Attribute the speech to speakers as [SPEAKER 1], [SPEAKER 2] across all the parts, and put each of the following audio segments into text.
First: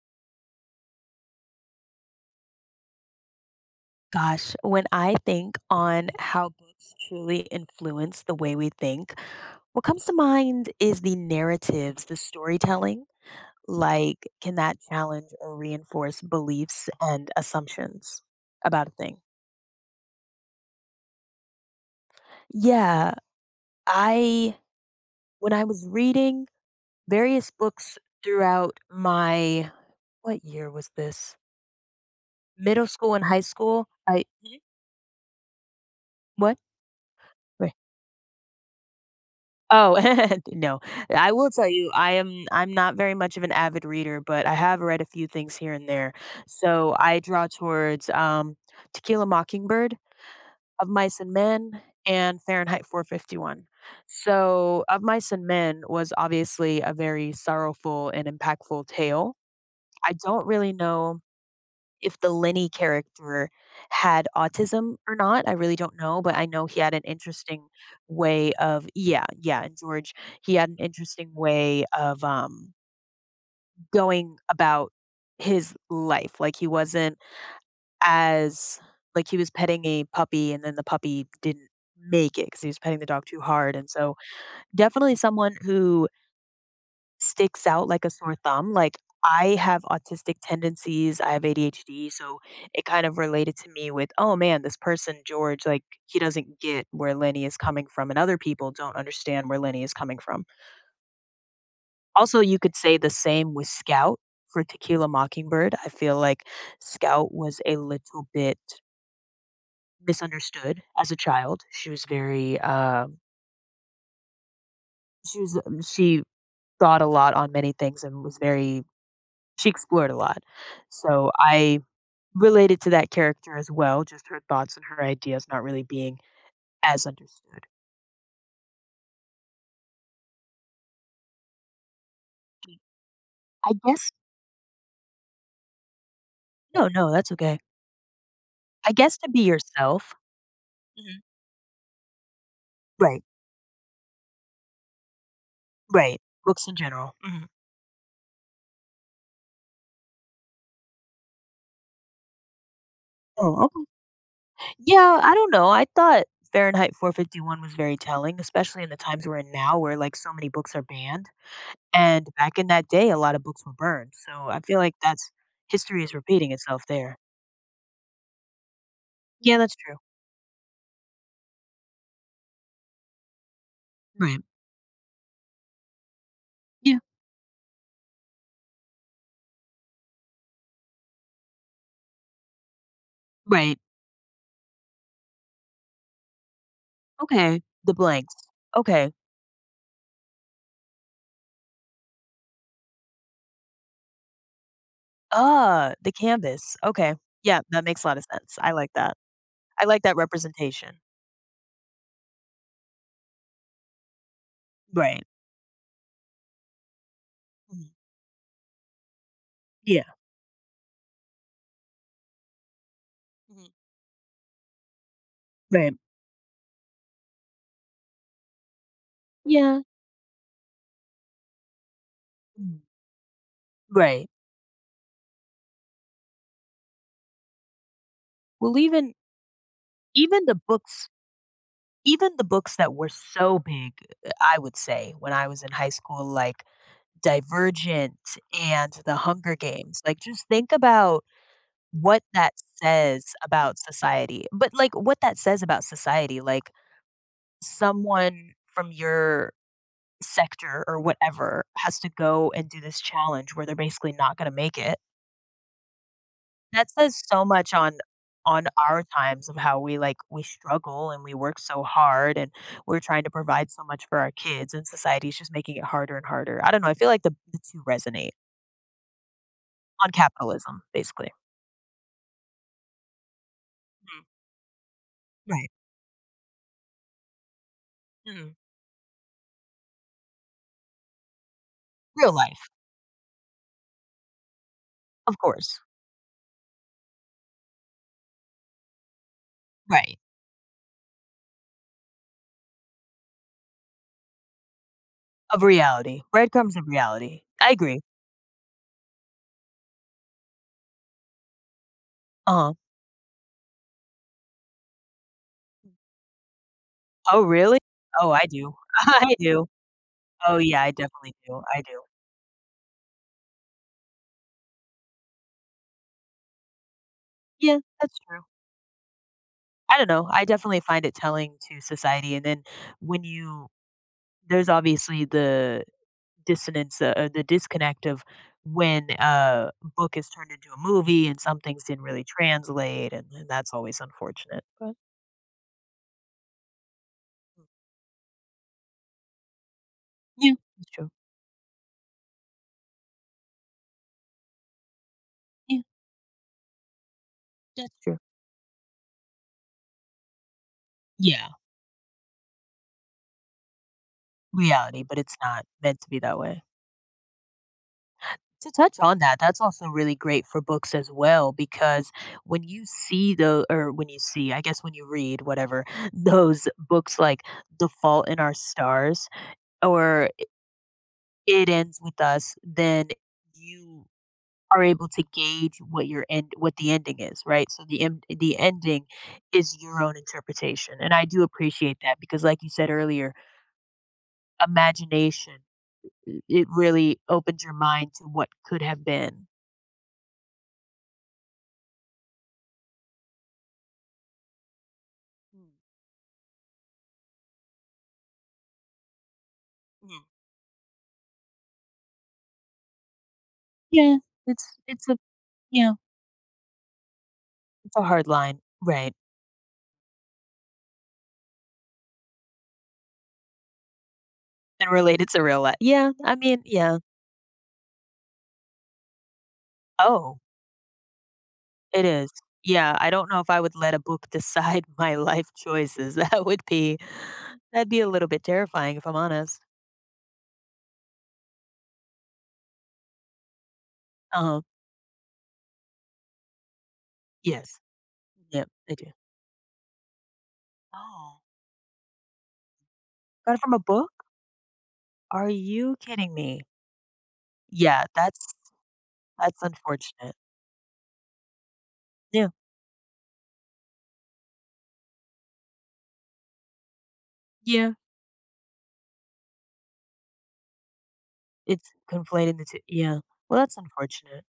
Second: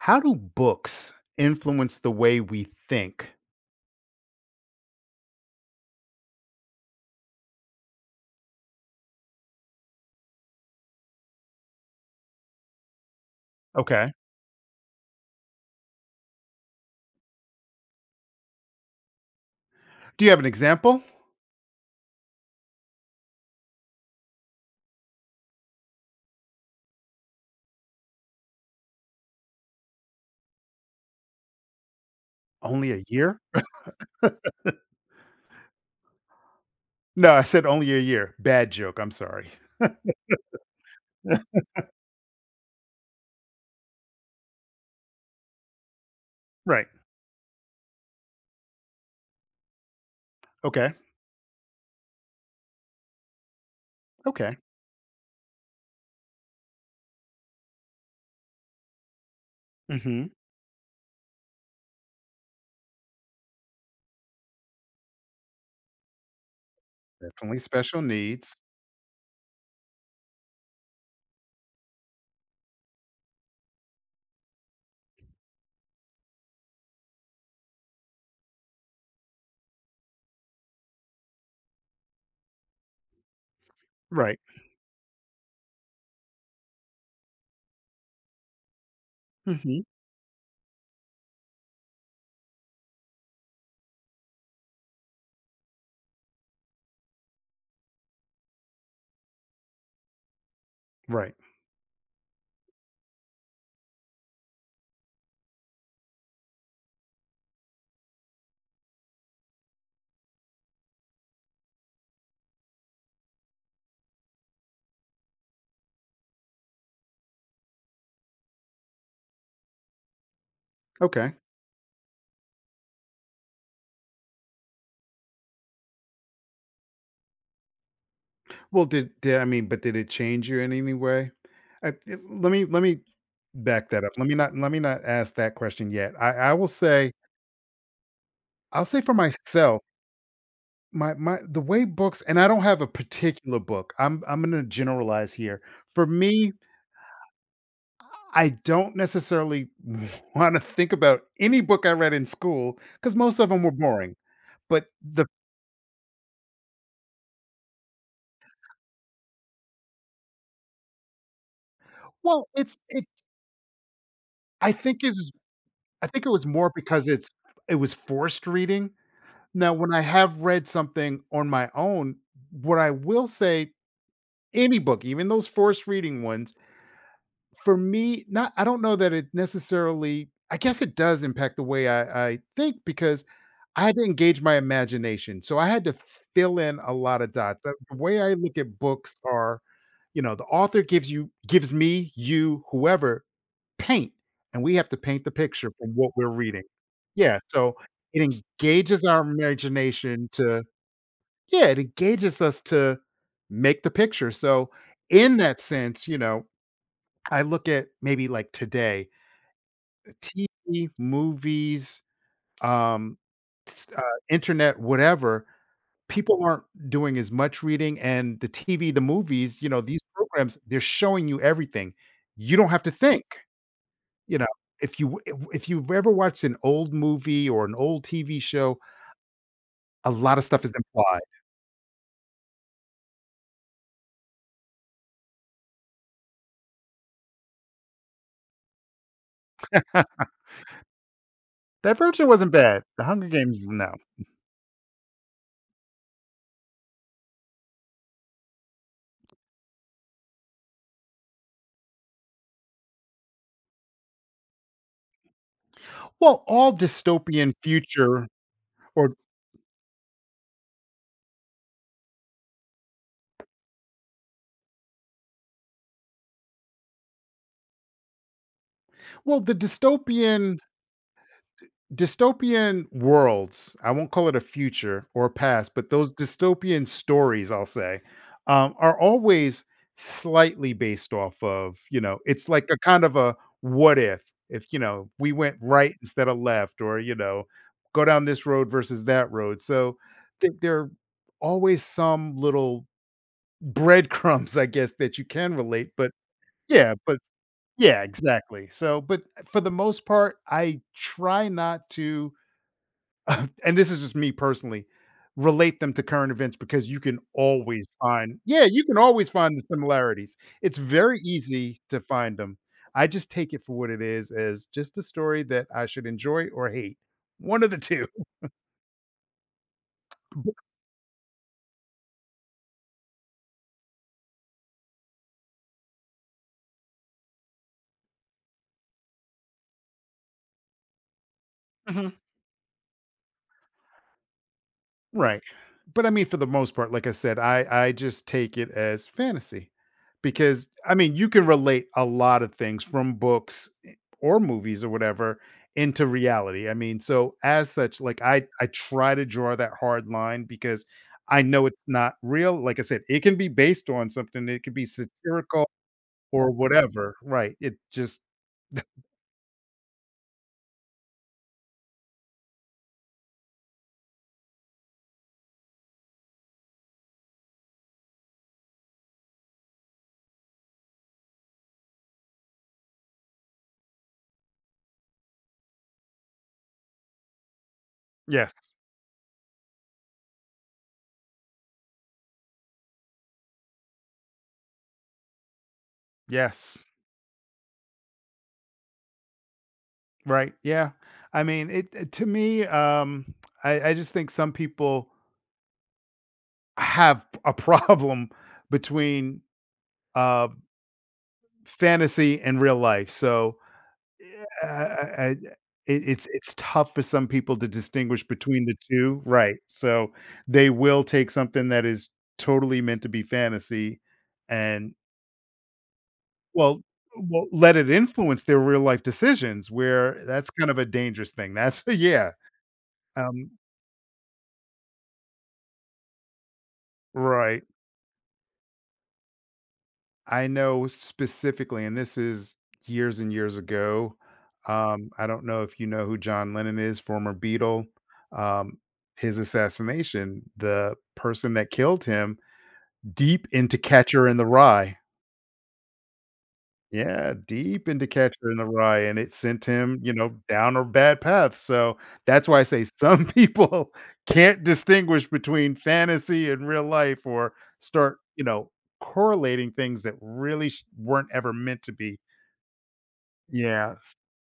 [SPEAKER 1] How do books influence the way we think?
[SPEAKER 2] Gosh, when I think on how books truly influence the way we think, what comes to mind is the narratives, the storytelling.
[SPEAKER 1] Okay.
[SPEAKER 2] Like, can that challenge or reinforce beliefs and assumptions about a thing?
[SPEAKER 1] Do you have an example?
[SPEAKER 2] Yeah, I, when I was reading various books throughout my, what year was this? Middle
[SPEAKER 1] Only a
[SPEAKER 2] school and
[SPEAKER 1] year?
[SPEAKER 2] high school. Mhm. What?
[SPEAKER 1] No, I said
[SPEAKER 2] Wait.
[SPEAKER 1] only a year. Bad joke. I'm sorry.
[SPEAKER 2] Oh, no. I will tell you, I'm not very much of an avid reader, but I have read a few things here and there.
[SPEAKER 1] Right.
[SPEAKER 2] So I draw towards To Kill a Mockingbird, Of
[SPEAKER 1] Okay.
[SPEAKER 2] Mice and Men, and Fahrenheit 451.
[SPEAKER 1] Okay.
[SPEAKER 2] So Of Mice and Men was obviously a very sorrowful and impactful tale. I
[SPEAKER 1] hmm
[SPEAKER 2] don't really know if the Lenny character had autism or not. I really don't know, but I know he had an
[SPEAKER 1] Definitely
[SPEAKER 2] interesting
[SPEAKER 1] special
[SPEAKER 2] way
[SPEAKER 1] needs.
[SPEAKER 2] of, yeah, yeah, and George, he had an interesting way of going about his life. Like he wasn't as, like he was petting a puppy and then the puppy didn't make it because he was petting the dog too hard. And so
[SPEAKER 1] Right.
[SPEAKER 2] definitely someone who sticks out like a sore thumb. Like I
[SPEAKER 1] hmm
[SPEAKER 2] have autistic tendencies, I have ADHD, so it kind of related to me with, oh man, this person George, like he doesn't get where Lenny is coming from, and other people don't understand where Lenny is coming from.
[SPEAKER 1] Right.
[SPEAKER 2] Also, you could say the same with Scout for Tequila Mockingbird. I feel like Scout was a little bit misunderstood as a child. She was very, she was, she thought a lot on many things and was very, she explored a lot. So
[SPEAKER 1] Okay.
[SPEAKER 2] I related to that character as well, just her thoughts and her ideas not really being as understood.
[SPEAKER 1] Well, did I mean? But did it change you in any way? Let me
[SPEAKER 2] I
[SPEAKER 1] back that up.
[SPEAKER 2] guess
[SPEAKER 1] Let me not ask that question yet. I will
[SPEAKER 2] no, no,
[SPEAKER 1] say
[SPEAKER 2] that's okay.
[SPEAKER 1] I'll
[SPEAKER 2] I
[SPEAKER 1] say for
[SPEAKER 2] guess to be
[SPEAKER 1] myself.
[SPEAKER 2] yourself.
[SPEAKER 1] My
[SPEAKER 2] Mhm.
[SPEAKER 1] my The way books, and I don't have a
[SPEAKER 2] Right,
[SPEAKER 1] particular book. I'm gonna generalize here. For
[SPEAKER 2] right.
[SPEAKER 1] me,
[SPEAKER 2] Books in general. Mhm.
[SPEAKER 1] I don't necessarily wanna think about any book I read in school because most of them
[SPEAKER 2] Oh,
[SPEAKER 1] were
[SPEAKER 2] okay.
[SPEAKER 1] boring. But
[SPEAKER 2] Yeah,
[SPEAKER 1] the
[SPEAKER 2] I don't know. I thought Fahrenheit 451 was very telling, especially in the times we're in now where like so many books are banned. And
[SPEAKER 1] well,
[SPEAKER 2] back in
[SPEAKER 1] it's
[SPEAKER 2] that
[SPEAKER 1] it
[SPEAKER 2] day, a lot of books were burned. So I
[SPEAKER 1] I
[SPEAKER 2] feel like
[SPEAKER 1] think is
[SPEAKER 2] that's history
[SPEAKER 1] I
[SPEAKER 2] is
[SPEAKER 1] think it was
[SPEAKER 2] repeating
[SPEAKER 1] more
[SPEAKER 2] itself
[SPEAKER 1] because
[SPEAKER 2] there.
[SPEAKER 1] it was forced reading.
[SPEAKER 2] Yeah,
[SPEAKER 1] Now
[SPEAKER 2] that's
[SPEAKER 1] when
[SPEAKER 2] true.
[SPEAKER 1] I have read something on my own, what I will say,
[SPEAKER 2] Right.
[SPEAKER 1] any book, even those forced reading ones,
[SPEAKER 2] Yeah.
[SPEAKER 1] for me, not I don't know that it necessarily, I guess it does impact the way I think, because
[SPEAKER 2] Right.
[SPEAKER 1] I had to engage my imagination, so I had to fill in a lot of
[SPEAKER 2] Okay.
[SPEAKER 1] dots.
[SPEAKER 2] The
[SPEAKER 1] The way I
[SPEAKER 2] blanks.
[SPEAKER 1] look at
[SPEAKER 2] Okay.
[SPEAKER 1] books are, you know, the author gives me, you, whoever, paint, and we have to paint the picture from
[SPEAKER 2] Ah,
[SPEAKER 1] what
[SPEAKER 2] the
[SPEAKER 1] we're reading.
[SPEAKER 2] canvas, okay.
[SPEAKER 1] Yeah,
[SPEAKER 2] Yeah,
[SPEAKER 1] so
[SPEAKER 2] that makes a lot
[SPEAKER 1] it
[SPEAKER 2] of sense, I like
[SPEAKER 1] engages
[SPEAKER 2] that.
[SPEAKER 1] our
[SPEAKER 2] I like that
[SPEAKER 1] imagination to
[SPEAKER 2] representation.
[SPEAKER 1] yeah, it engages us to make the picture. So
[SPEAKER 2] Right.
[SPEAKER 1] in that sense, you know, I look
[SPEAKER 2] Mhm.
[SPEAKER 1] at maybe, like, today
[SPEAKER 2] Yeah.
[SPEAKER 1] TV, movies, um,
[SPEAKER 2] Mhm.
[SPEAKER 1] s internet, whatever,
[SPEAKER 2] Right.
[SPEAKER 1] people aren't doing as much reading, and the TV, the movies, you know,
[SPEAKER 2] Yeah.
[SPEAKER 1] these programs, they're showing you everything. You don't
[SPEAKER 2] Mhm.
[SPEAKER 1] have to think,
[SPEAKER 2] Right.
[SPEAKER 1] you know, if you if you've ever watched an old movie or an old TV show,
[SPEAKER 2] Well,
[SPEAKER 1] a lot of
[SPEAKER 2] even the
[SPEAKER 1] stuff is
[SPEAKER 2] books
[SPEAKER 1] implied.
[SPEAKER 2] even the books that were so big, I would say, when I was in high school, like Divergent and The Hunger Games, like, just think about what
[SPEAKER 1] Divergent wasn't
[SPEAKER 2] that
[SPEAKER 1] bad. The Hunger Games, no.
[SPEAKER 2] what that says about society, like, someone from your sector or whatever has to go and do this challenge where they're basically not going to make it.
[SPEAKER 1] Well, all
[SPEAKER 2] That says so
[SPEAKER 1] dystopian
[SPEAKER 2] much on
[SPEAKER 1] future
[SPEAKER 2] on our
[SPEAKER 1] or
[SPEAKER 2] times of how we, like, we struggle and we work so hard and we're trying to provide so much for our kids and society's just making it harder and harder. I don't know. I feel like the two resonate
[SPEAKER 1] well, the
[SPEAKER 2] on
[SPEAKER 1] dystopian
[SPEAKER 2] capitalism basically.
[SPEAKER 1] dystopian worlds, I won't
[SPEAKER 2] Mhm.
[SPEAKER 1] call it a future or a
[SPEAKER 2] Right.
[SPEAKER 1] past, but those dystopian stories, I'll say
[SPEAKER 2] Mhm.
[SPEAKER 1] are always slightly based off of, you know,
[SPEAKER 2] Real
[SPEAKER 1] it's like
[SPEAKER 2] life,
[SPEAKER 1] a kind of a what if you know, we
[SPEAKER 2] of
[SPEAKER 1] went
[SPEAKER 2] course.
[SPEAKER 1] right instead of left, or, you know, go down this road versus that road. So
[SPEAKER 2] Right.
[SPEAKER 1] there are always some little breadcrumbs, I guess, that you can
[SPEAKER 2] Of
[SPEAKER 1] relate. But
[SPEAKER 2] reality. Breadcrumbs of
[SPEAKER 1] yeah but
[SPEAKER 2] reality. I agree.
[SPEAKER 1] yeah, exactly. So but for the most part, I try not to
[SPEAKER 2] Uh huh.
[SPEAKER 1] and this is just me personally, relate them to current events, because you can
[SPEAKER 2] Oh, really?
[SPEAKER 1] always
[SPEAKER 2] Oh,
[SPEAKER 1] find,
[SPEAKER 2] I
[SPEAKER 1] yeah,
[SPEAKER 2] do.
[SPEAKER 1] you can always
[SPEAKER 2] I
[SPEAKER 1] find the
[SPEAKER 2] do.
[SPEAKER 1] similarities.
[SPEAKER 2] Oh,
[SPEAKER 1] It's
[SPEAKER 2] yeah, I
[SPEAKER 1] very
[SPEAKER 2] definitely do.
[SPEAKER 1] easy
[SPEAKER 2] I
[SPEAKER 1] to
[SPEAKER 2] do.
[SPEAKER 1] find them. I just take it for what it is, as just a story that I should enjoy or hate. One of the
[SPEAKER 2] Yeah,
[SPEAKER 1] two.
[SPEAKER 2] that's true. I don't know. I definitely find it telling to society. And then when you, there's obviously the dissonance, the disconnect of when a book is turned into a movie and some things didn't really translate. And that's always unfortunate. But
[SPEAKER 1] Right. But I mean, for the most part, like I said,
[SPEAKER 2] mm,
[SPEAKER 1] I just take it as fantasy,
[SPEAKER 2] yeah,
[SPEAKER 1] because,
[SPEAKER 2] that's
[SPEAKER 1] I
[SPEAKER 2] true.
[SPEAKER 1] mean, you can relate a lot of things from books or movies or whatever
[SPEAKER 2] Yeah,
[SPEAKER 1] into reality. I mean, so as
[SPEAKER 2] that's
[SPEAKER 1] such,
[SPEAKER 2] true.
[SPEAKER 1] like I try to draw that hard line because I
[SPEAKER 2] Yeah,
[SPEAKER 1] know it's not real. Like I said, it can be based on something. It could be
[SPEAKER 2] reality, but it's not
[SPEAKER 1] satirical
[SPEAKER 2] meant to be that
[SPEAKER 1] or
[SPEAKER 2] way.
[SPEAKER 1] whatever. Right. It just
[SPEAKER 2] To touch on that, that's also really great for books as well because when you see, I guess when you read whatever, those books like The Fault in Our Stars or It Ends With Us, then you are able to gauge what the ending is, right? So the end
[SPEAKER 1] yes.
[SPEAKER 2] the ending is your own interpretation. And I do appreciate that because like you said earlier, imagination, it
[SPEAKER 1] Yes.
[SPEAKER 2] really opens your mind to what could have been.
[SPEAKER 1] Right. Yeah. I mean, to me, I just think some people,
[SPEAKER 2] Mm.
[SPEAKER 1] I have a problem between, uh, fantasy and real life. So,
[SPEAKER 2] Yeah, it's
[SPEAKER 1] yeah,
[SPEAKER 2] a,
[SPEAKER 1] I it
[SPEAKER 2] yeah,
[SPEAKER 1] it's tough for some people to
[SPEAKER 2] it's a
[SPEAKER 1] distinguish
[SPEAKER 2] hard line,
[SPEAKER 1] between the
[SPEAKER 2] right,
[SPEAKER 1] two. Right, so they will take something that is totally meant to be fantasy
[SPEAKER 2] and
[SPEAKER 1] and
[SPEAKER 2] related to real life, yeah, I mean,
[SPEAKER 1] well
[SPEAKER 2] yeah.
[SPEAKER 1] well, let it influence their real life decisions, where
[SPEAKER 2] Oh,
[SPEAKER 1] that's kind of a dangerous thing. That's
[SPEAKER 2] it
[SPEAKER 1] yeah.
[SPEAKER 2] is. Yeah, I don't know
[SPEAKER 1] um
[SPEAKER 2] if I would let a book decide my life choices, that would be
[SPEAKER 1] Right.
[SPEAKER 2] that'd be a little bit terrifying if I'm honest.
[SPEAKER 1] I know specifically, and this is years and years ago.
[SPEAKER 2] Um,
[SPEAKER 1] I don't know if you know who John Lennon is, former
[SPEAKER 2] Yes.
[SPEAKER 1] Beatle.
[SPEAKER 2] Yep,
[SPEAKER 1] Um,
[SPEAKER 2] I do.
[SPEAKER 1] his assassination, the
[SPEAKER 2] Oh,
[SPEAKER 1] person that killed him, deep
[SPEAKER 2] got it from
[SPEAKER 1] into
[SPEAKER 2] a book?
[SPEAKER 1] Catcher in the Rye.
[SPEAKER 2] Are you kidding me?
[SPEAKER 1] Yeah, deep
[SPEAKER 2] Yeah,
[SPEAKER 1] into Catcher
[SPEAKER 2] that's
[SPEAKER 1] in the Rye, and it
[SPEAKER 2] that's
[SPEAKER 1] sent him, you
[SPEAKER 2] unfortunate.
[SPEAKER 1] know, down a bad path. So that's
[SPEAKER 2] Yeah,
[SPEAKER 1] why I say some people can't distinguish between fantasy and real life, or
[SPEAKER 2] yeah,
[SPEAKER 1] start, you know, correlating things that really weren't ever meant
[SPEAKER 2] it's
[SPEAKER 1] to be.
[SPEAKER 2] conflating the 2, yeah, well, that's
[SPEAKER 1] Yeah.
[SPEAKER 2] unfortunate.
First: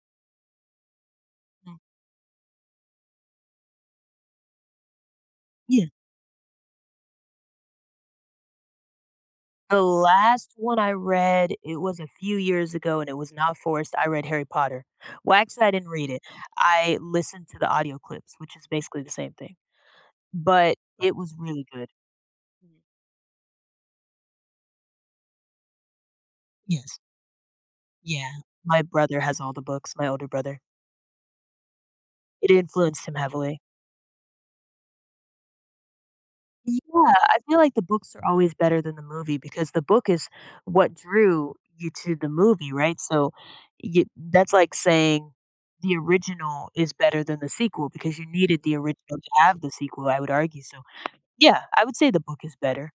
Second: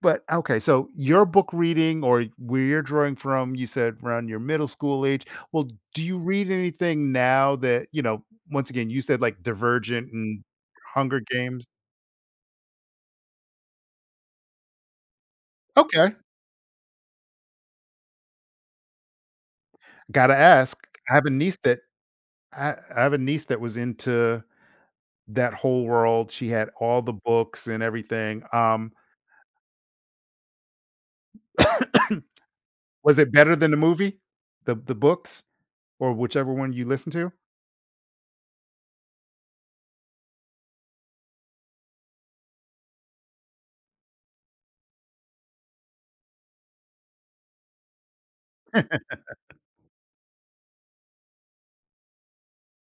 [SPEAKER 1] But okay, so your book
[SPEAKER 2] Mm,
[SPEAKER 1] reading, or where you're drawing from, you said around your middle school age. Well,
[SPEAKER 2] yeah.
[SPEAKER 1] do you read anything now that, you know, once again, you said, like,
[SPEAKER 2] The
[SPEAKER 1] Divergent and
[SPEAKER 2] last one I
[SPEAKER 1] Hunger
[SPEAKER 2] read,
[SPEAKER 1] Games?
[SPEAKER 2] it was a few years ago and it was not forced. I read Harry Potter. Well, actually, I didn't read
[SPEAKER 1] Okay.
[SPEAKER 2] it. I listened to the audio clips, which is basically the same thing,
[SPEAKER 1] Gotta
[SPEAKER 2] but
[SPEAKER 1] ask. I
[SPEAKER 2] it
[SPEAKER 1] have a
[SPEAKER 2] was
[SPEAKER 1] niece
[SPEAKER 2] really
[SPEAKER 1] that
[SPEAKER 2] good. Mhm.
[SPEAKER 1] I have a niece that was into that whole world. She had
[SPEAKER 2] Yes.
[SPEAKER 1] all the books and
[SPEAKER 2] Yeah.
[SPEAKER 1] everything.
[SPEAKER 2] My brother has all the books, my older brother. It influenced him
[SPEAKER 1] Was it better
[SPEAKER 2] heavily.
[SPEAKER 1] than the movie? The books or whichever one you
[SPEAKER 2] Yeah,
[SPEAKER 1] listen to?
[SPEAKER 2] I feel like the books are always better than the movie because the book is what drew you to the movie, right? So you, that's like saying the original is better than the sequel because you needed the original to have the sequel, I would argue. So yeah, I would say the book is better.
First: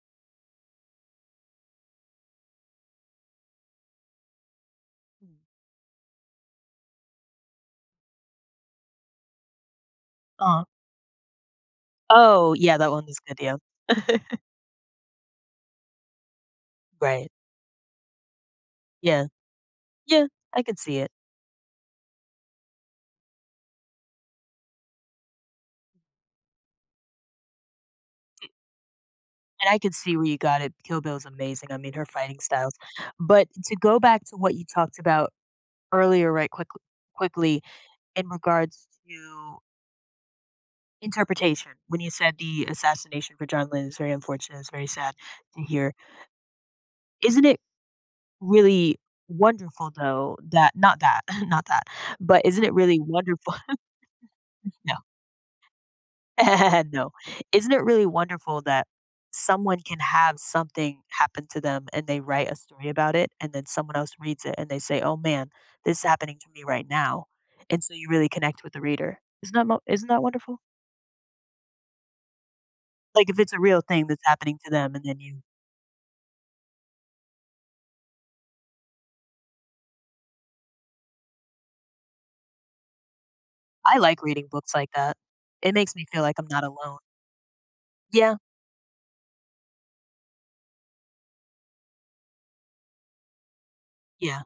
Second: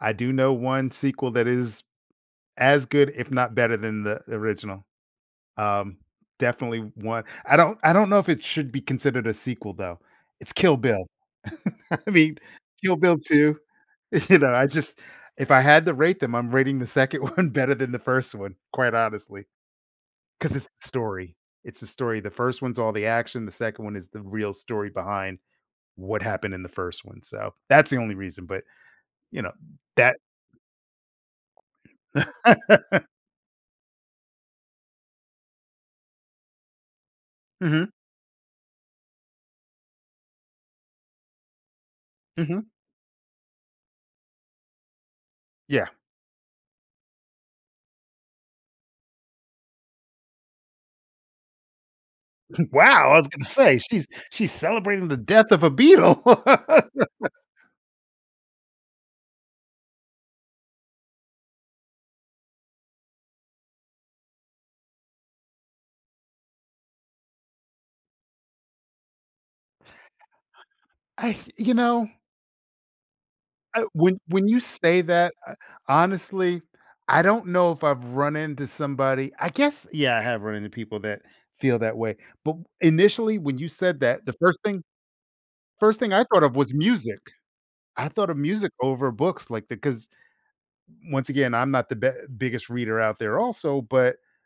[SPEAKER 1] I do know one sequel that is as good, if not better than, the original.
[SPEAKER 2] Mm.
[SPEAKER 1] Um, definitely one, I don't know if it should be considered a sequel, though. It's
[SPEAKER 2] Uh,
[SPEAKER 1] Kill Bill. I mean,
[SPEAKER 2] oh, yeah, that
[SPEAKER 1] Kill
[SPEAKER 2] one
[SPEAKER 1] Bill
[SPEAKER 2] is good.
[SPEAKER 1] 2,
[SPEAKER 2] Yeah.
[SPEAKER 1] you know, I just, if I had to rate them, I'm rating the second
[SPEAKER 2] Right.
[SPEAKER 1] one better than the first one, quite
[SPEAKER 2] Yeah.
[SPEAKER 1] honestly,
[SPEAKER 2] Yeah.
[SPEAKER 1] because
[SPEAKER 2] I
[SPEAKER 1] it's
[SPEAKER 2] could
[SPEAKER 1] the
[SPEAKER 2] see it.
[SPEAKER 1] story. It's the story. The first one's all the action, the second one is the real story behind what happened in the first one. So that's the only reason, but, you know,
[SPEAKER 2] And I could see
[SPEAKER 1] that.
[SPEAKER 2] where you got it. Kill Bill is amazing. I mean, her fighting styles. But to go back to what you talked about earlier, right, quickly
[SPEAKER 1] Mhm,
[SPEAKER 2] in regards to interpretation, when you said
[SPEAKER 1] mhm,
[SPEAKER 2] the assassination for John Lynn is very unfortunate, it's very sad to
[SPEAKER 1] yeah.
[SPEAKER 2] hear. Isn't it really wonderful though that not that, not that, but isn't it really
[SPEAKER 1] Wow, I was gonna
[SPEAKER 2] wonderful,
[SPEAKER 1] say, she's
[SPEAKER 2] no,
[SPEAKER 1] celebrating the death of a beetle.
[SPEAKER 2] no. Isn't it really wonderful that someone can have something happen to them and they write a story about it and then someone else reads it and they say, "Oh man, this is happening to me right now." And so you really connect with the reader. Isn't that mo isn't that wonderful?
[SPEAKER 1] I, you know,
[SPEAKER 2] Like, if it's a real
[SPEAKER 1] I,
[SPEAKER 2] thing that's
[SPEAKER 1] when
[SPEAKER 2] happening
[SPEAKER 1] you
[SPEAKER 2] to them
[SPEAKER 1] say
[SPEAKER 2] and then
[SPEAKER 1] that,
[SPEAKER 2] you
[SPEAKER 1] honestly, I don't know if I've run into somebody. I guess, yeah, I have run into people that feel that way, but initially, when you
[SPEAKER 2] I
[SPEAKER 1] said
[SPEAKER 2] like
[SPEAKER 1] that, the
[SPEAKER 2] reading books like that. It makes
[SPEAKER 1] first
[SPEAKER 2] me
[SPEAKER 1] thing
[SPEAKER 2] feel
[SPEAKER 1] I
[SPEAKER 2] like
[SPEAKER 1] thought
[SPEAKER 2] I'm
[SPEAKER 1] of
[SPEAKER 2] not
[SPEAKER 1] was
[SPEAKER 2] alone.
[SPEAKER 1] music. I thought of
[SPEAKER 2] Yeah,
[SPEAKER 1] music over books, like, because once again, I'm not the be biggest reader out there also. But
[SPEAKER 2] yeah.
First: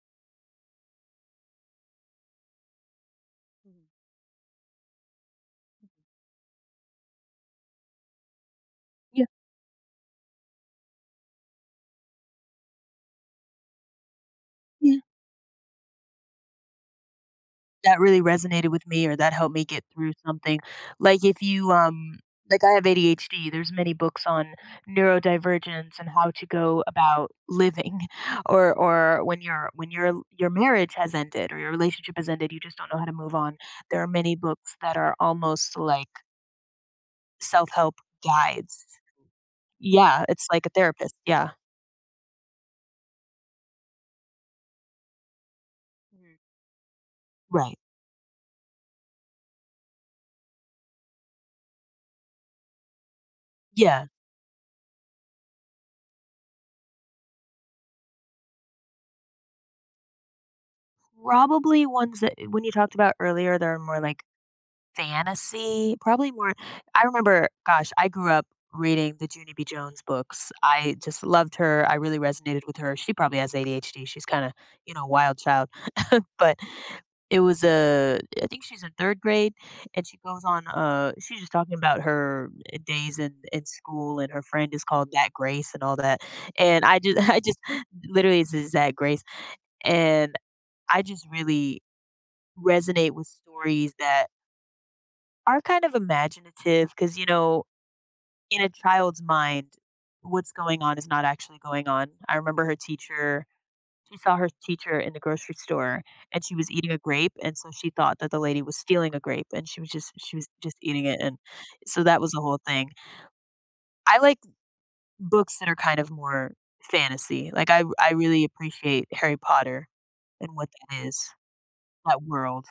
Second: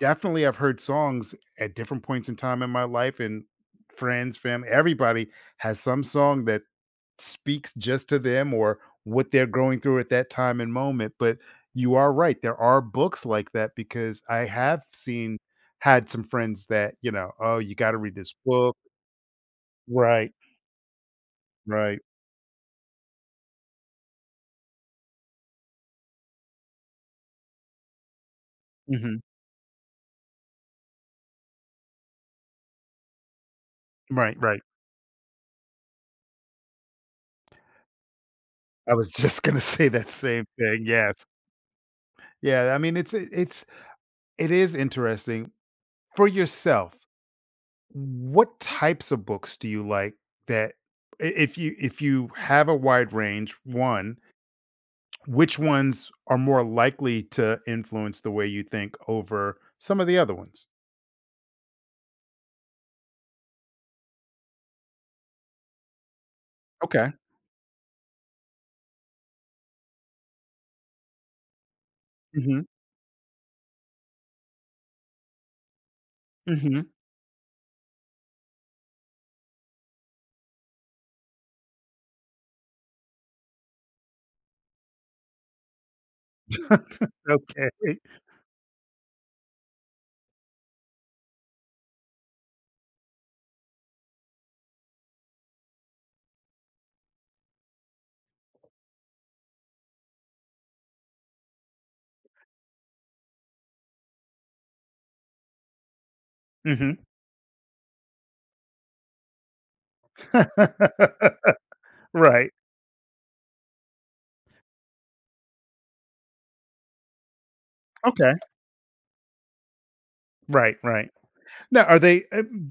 [SPEAKER 1] definitely, I've heard songs at different points in time in my life, and
[SPEAKER 2] Mhm.
[SPEAKER 1] friends, family, everybody has some song that speaks just to them, or
[SPEAKER 2] Yeah,
[SPEAKER 1] what they're going through at that time and moment. But you are right, there are books like that, because I have
[SPEAKER 2] yeah.
[SPEAKER 1] seen, had some friends that, you know, oh, you got to
[SPEAKER 2] That
[SPEAKER 1] read
[SPEAKER 2] really
[SPEAKER 1] this
[SPEAKER 2] resonated
[SPEAKER 1] book.
[SPEAKER 2] with me or that helped me get through
[SPEAKER 1] Right.
[SPEAKER 2] something. Like, if you,
[SPEAKER 1] Right.
[SPEAKER 2] like, I have ADHD, there's many books on neurodivergence and how to go about living, or
[SPEAKER 1] hmm
[SPEAKER 2] or when your marriage has ended or your relationship has ended, you just don't know how to move on. There are many
[SPEAKER 1] Right. Right.
[SPEAKER 2] books that are almost like self-help guides.
[SPEAKER 1] I was just going to say that
[SPEAKER 2] Yeah,
[SPEAKER 1] same
[SPEAKER 2] it's like a
[SPEAKER 1] thing.
[SPEAKER 2] therapist,
[SPEAKER 1] Yes.
[SPEAKER 2] yeah.
[SPEAKER 1] Yeah. I mean, it is interesting for
[SPEAKER 2] Mhm.
[SPEAKER 1] yourself.
[SPEAKER 2] Right.
[SPEAKER 1] What types of books do you like that, I if you have a wide range,
[SPEAKER 2] Yeah,
[SPEAKER 1] one, which ones are more likely to influence the way you think over some of the other ones?
[SPEAKER 2] probably ones that when you talked about earlier, they're more like fantasy, probably more. I
[SPEAKER 1] Okay.
[SPEAKER 2] remember, gosh, I grew up reading the Junie B. Jones books. I just loved her, I really resonated
[SPEAKER 1] Mhm.
[SPEAKER 2] with her. She probably has ADHD, she's kinda, you know, wild child. But
[SPEAKER 1] Mhm.
[SPEAKER 2] it was a I think she's in 3rd grade, and she goes on, she's just talking about her days in school, and her friend is called That Grace and all that, and I just I just
[SPEAKER 1] Okay.
[SPEAKER 2] literally it's just That Grace, and I just really resonate with stories that are kind of imaginative, because you know, in a child's mind, what's going on is not actually going on. I remember her teacher. She saw her teacher in the grocery store and she was eating
[SPEAKER 1] Mhm.
[SPEAKER 2] a grape, and so she thought that the lady was stealing a grape and she was just eating it, and so that was the
[SPEAKER 1] Right.
[SPEAKER 2] whole thing. I like books that are kind of more fantasy. Like, I
[SPEAKER 1] Okay.
[SPEAKER 2] really appreciate Harry Potter and what
[SPEAKER 1] Right,
[SPEAKER 2] that
[SPEAKER 1] right.
[SPEAKER 2] is,
[SPEAKER 1] Now, are
[SPEAKER 2] that
[SPEAKER 1] they,
[SPEAKER 2] world.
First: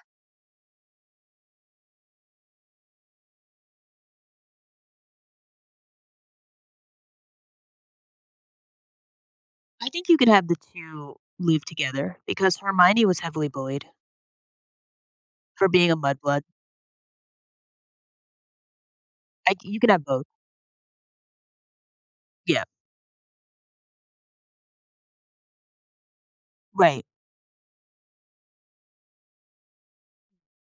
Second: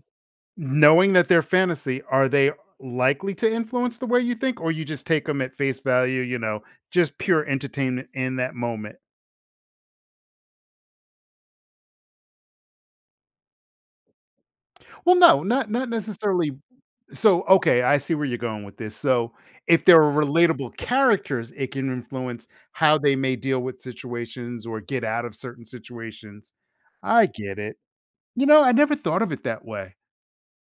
[SPEAKER 1] knowing that they're fantasy, are they likely to influence the way you think, or you just take them at face value, you know, just pure entertainment in that moment?
[SPEAKER 2] I think you could have the 2 live together because Hermione was heavily bullied
[SPEAKER 1] Well, no,
[SPEAKER 2] for
[SPEAKER 1] not
[SPEAKER 2] being a mudblood.
[SPEAKER 1] necessarily. So, okay, I see where you're going with this. So,
[SPEAKER 2] I You
[SPEAKER 1] if
[SPEAKER 2] could
[SPEAKER 1] there
[SPEAKER 2] have
[SPEAKER 1] are
[SPEAKER 2] both.
[SPEAKER 1] relatable characters, it can influence
[SPEAKER 2] Yeah,
[SPEAKER 1] how they may deal with situations or get out of certain situations.
[SPEAKER 2] right.
[SPEAKER 1] I get it. You know, I never thought of it that way.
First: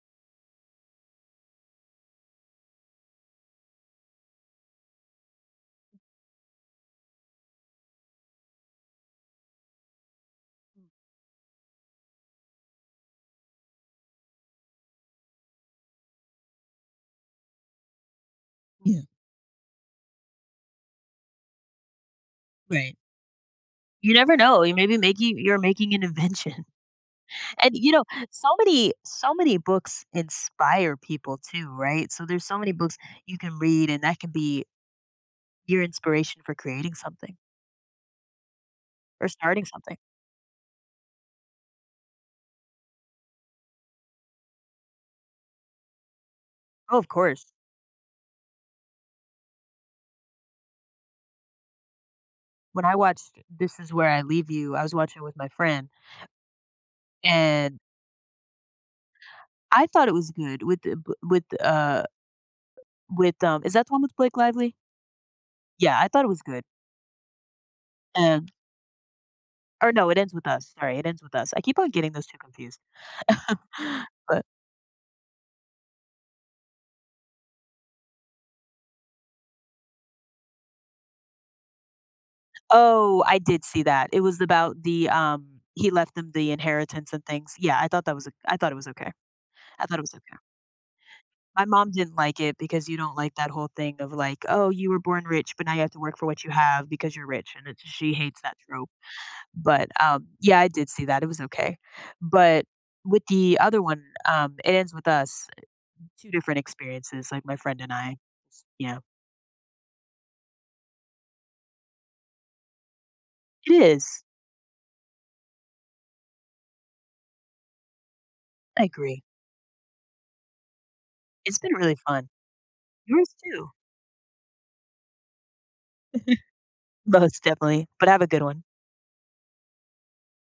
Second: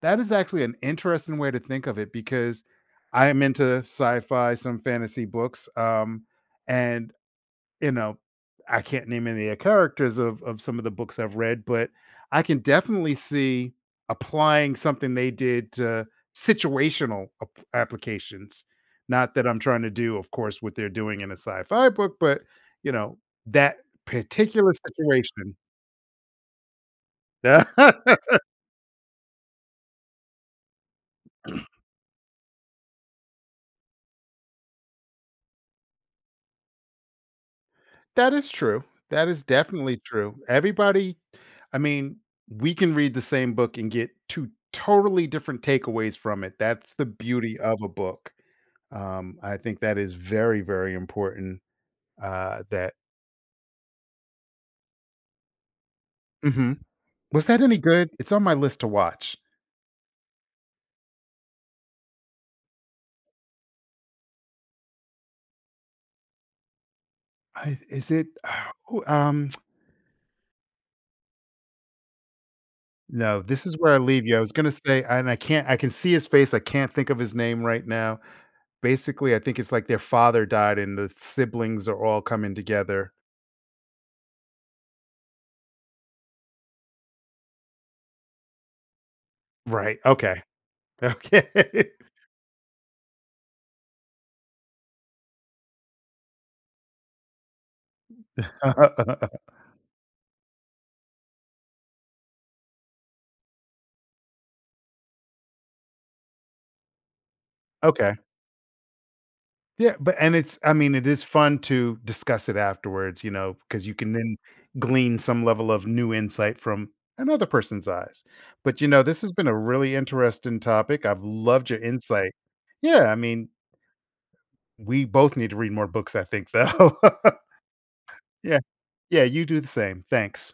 [SPEAKER 1] That is actually an interesting way to think of it, because I am into sci-fi, some fantasy books, and, you know, I can't name any of the characters of some of the books I've read, but I can definitely see applying something they did to situational applications.
[SPEAKER 2] Yeah,
[SPEAKER 1] Not that I'm trying to do, of course, what they're doing in a sci-fi book, but, you
[SPEAKER 2] right.
[SPEAKER 1] know, that
[SPEAKER 2] You never know,
[SPEAKER 1] particular situation.
[SPEAKER 2] you're making an invention.
[SPEAKER 1] That
[SPEAKER 2] And you know, so many books inspire people too, right? So there's so many books you can read and that can be your inspiration for creating something
[SPEAKER 1] is true. That
[SPEAKER 2] or
[SPEAKER 1] is
[SPEAKER 2] starting
[SPEAKER 1] definitely
[SPEAKER 2] something.
[SPEAKER 1] true. Everybody, I mean, we can read the same book and get two totally different takeaways from it. That's
[SPEAKER 2] Oh,
[SPEAKER 1] the
[SPEAKER 2] of course.
[SPEAKER 1] beauty of a book. I think that is very, very important,
[SPEAKER 2] When
[SPEAKER 1] that.
[SPEAKER 2] I watched This Is Where I Leave You, I was watching it with my friend
[SPEAKER 1] Mhm. Was that any
[SPEAKER 2] and
[SPEAKER 1] good? It's on my list to watch.
[SPEAKER 2] I thought it was good. With the b- with Is that the one with Blake Lively? Yeah, I thought it was good.
[SPEAKER 1] I Is it
[SPEAKER 2] And
[SPEAKER 1] oh,
[SPEAKER 2] Or no, it ends with us. Sorry, it ends with us. I keep on getting those two confused.
[SPEAKER 1] no, This Is Where I Leave You. I
[SPEAKER 2] But
[SPEAKER 1] was gonna say, and I can't, I can see his face, I can't think of his name right now. Basically, I think it's like their father died and the siblings are all coming together.
[SPEAKER 2] Oh, I did see that. It was about he left them the inheritance and things. Yeah, I thought that was o I thought it was okay. I thought
[SPEAKER 1] Right,
[SPEAKER 2] it was okay.
[SPEAKER 1] okay. Okay.
[SPEAKER 2] My mom didn't like it because you don't like that whole thing of like, "Oh, you were born rich, but now you have to work for what you have because you're rich," and it's she hates that trope. But, yeah, I did see that. It was okay. But with the other one, It Ends With Us, 2 different experiences, like, my friend and
[SPEAKER 1] Okay.
[SPEAKER 2] I. Yeah.
[SPEAKER 1] Yeah, but, and it's, I mean, it is fun to discuss it afterwards, you know,
[SPEAKER 2] It
[SPEAKER 1] because you can
[SPEAKER 2] is.
[SPEAKER 1] then glean some level of new insight from another person's eyes. But
[SPEAKER 2] I
[SPEAKER 1] you know, this
[SPEAKER 2] agree.
[SPEAKER 1] has been a really interesting topic. I've
[SPEAKER 2] It's
[SPEAKER 1] loved
[SPEAKER 2] been
[SPEAKER 1] your
[SPEAKER 2] really fun.
[SPEAKER 1] insight. Yeah, I
[SPEAKER 2] Yours
[SPEAKER 1] mean,
[SPEAKER 2] too.
[SPEAKER 1] we both need to read more books, I think, though.
[SPEAKER 2] Most definitely, but have a good
[SPEAKER 1] Yeah.
[SPEAKER 2] one.
[SPEAKER 1] Yeah, you do the same. Thanks.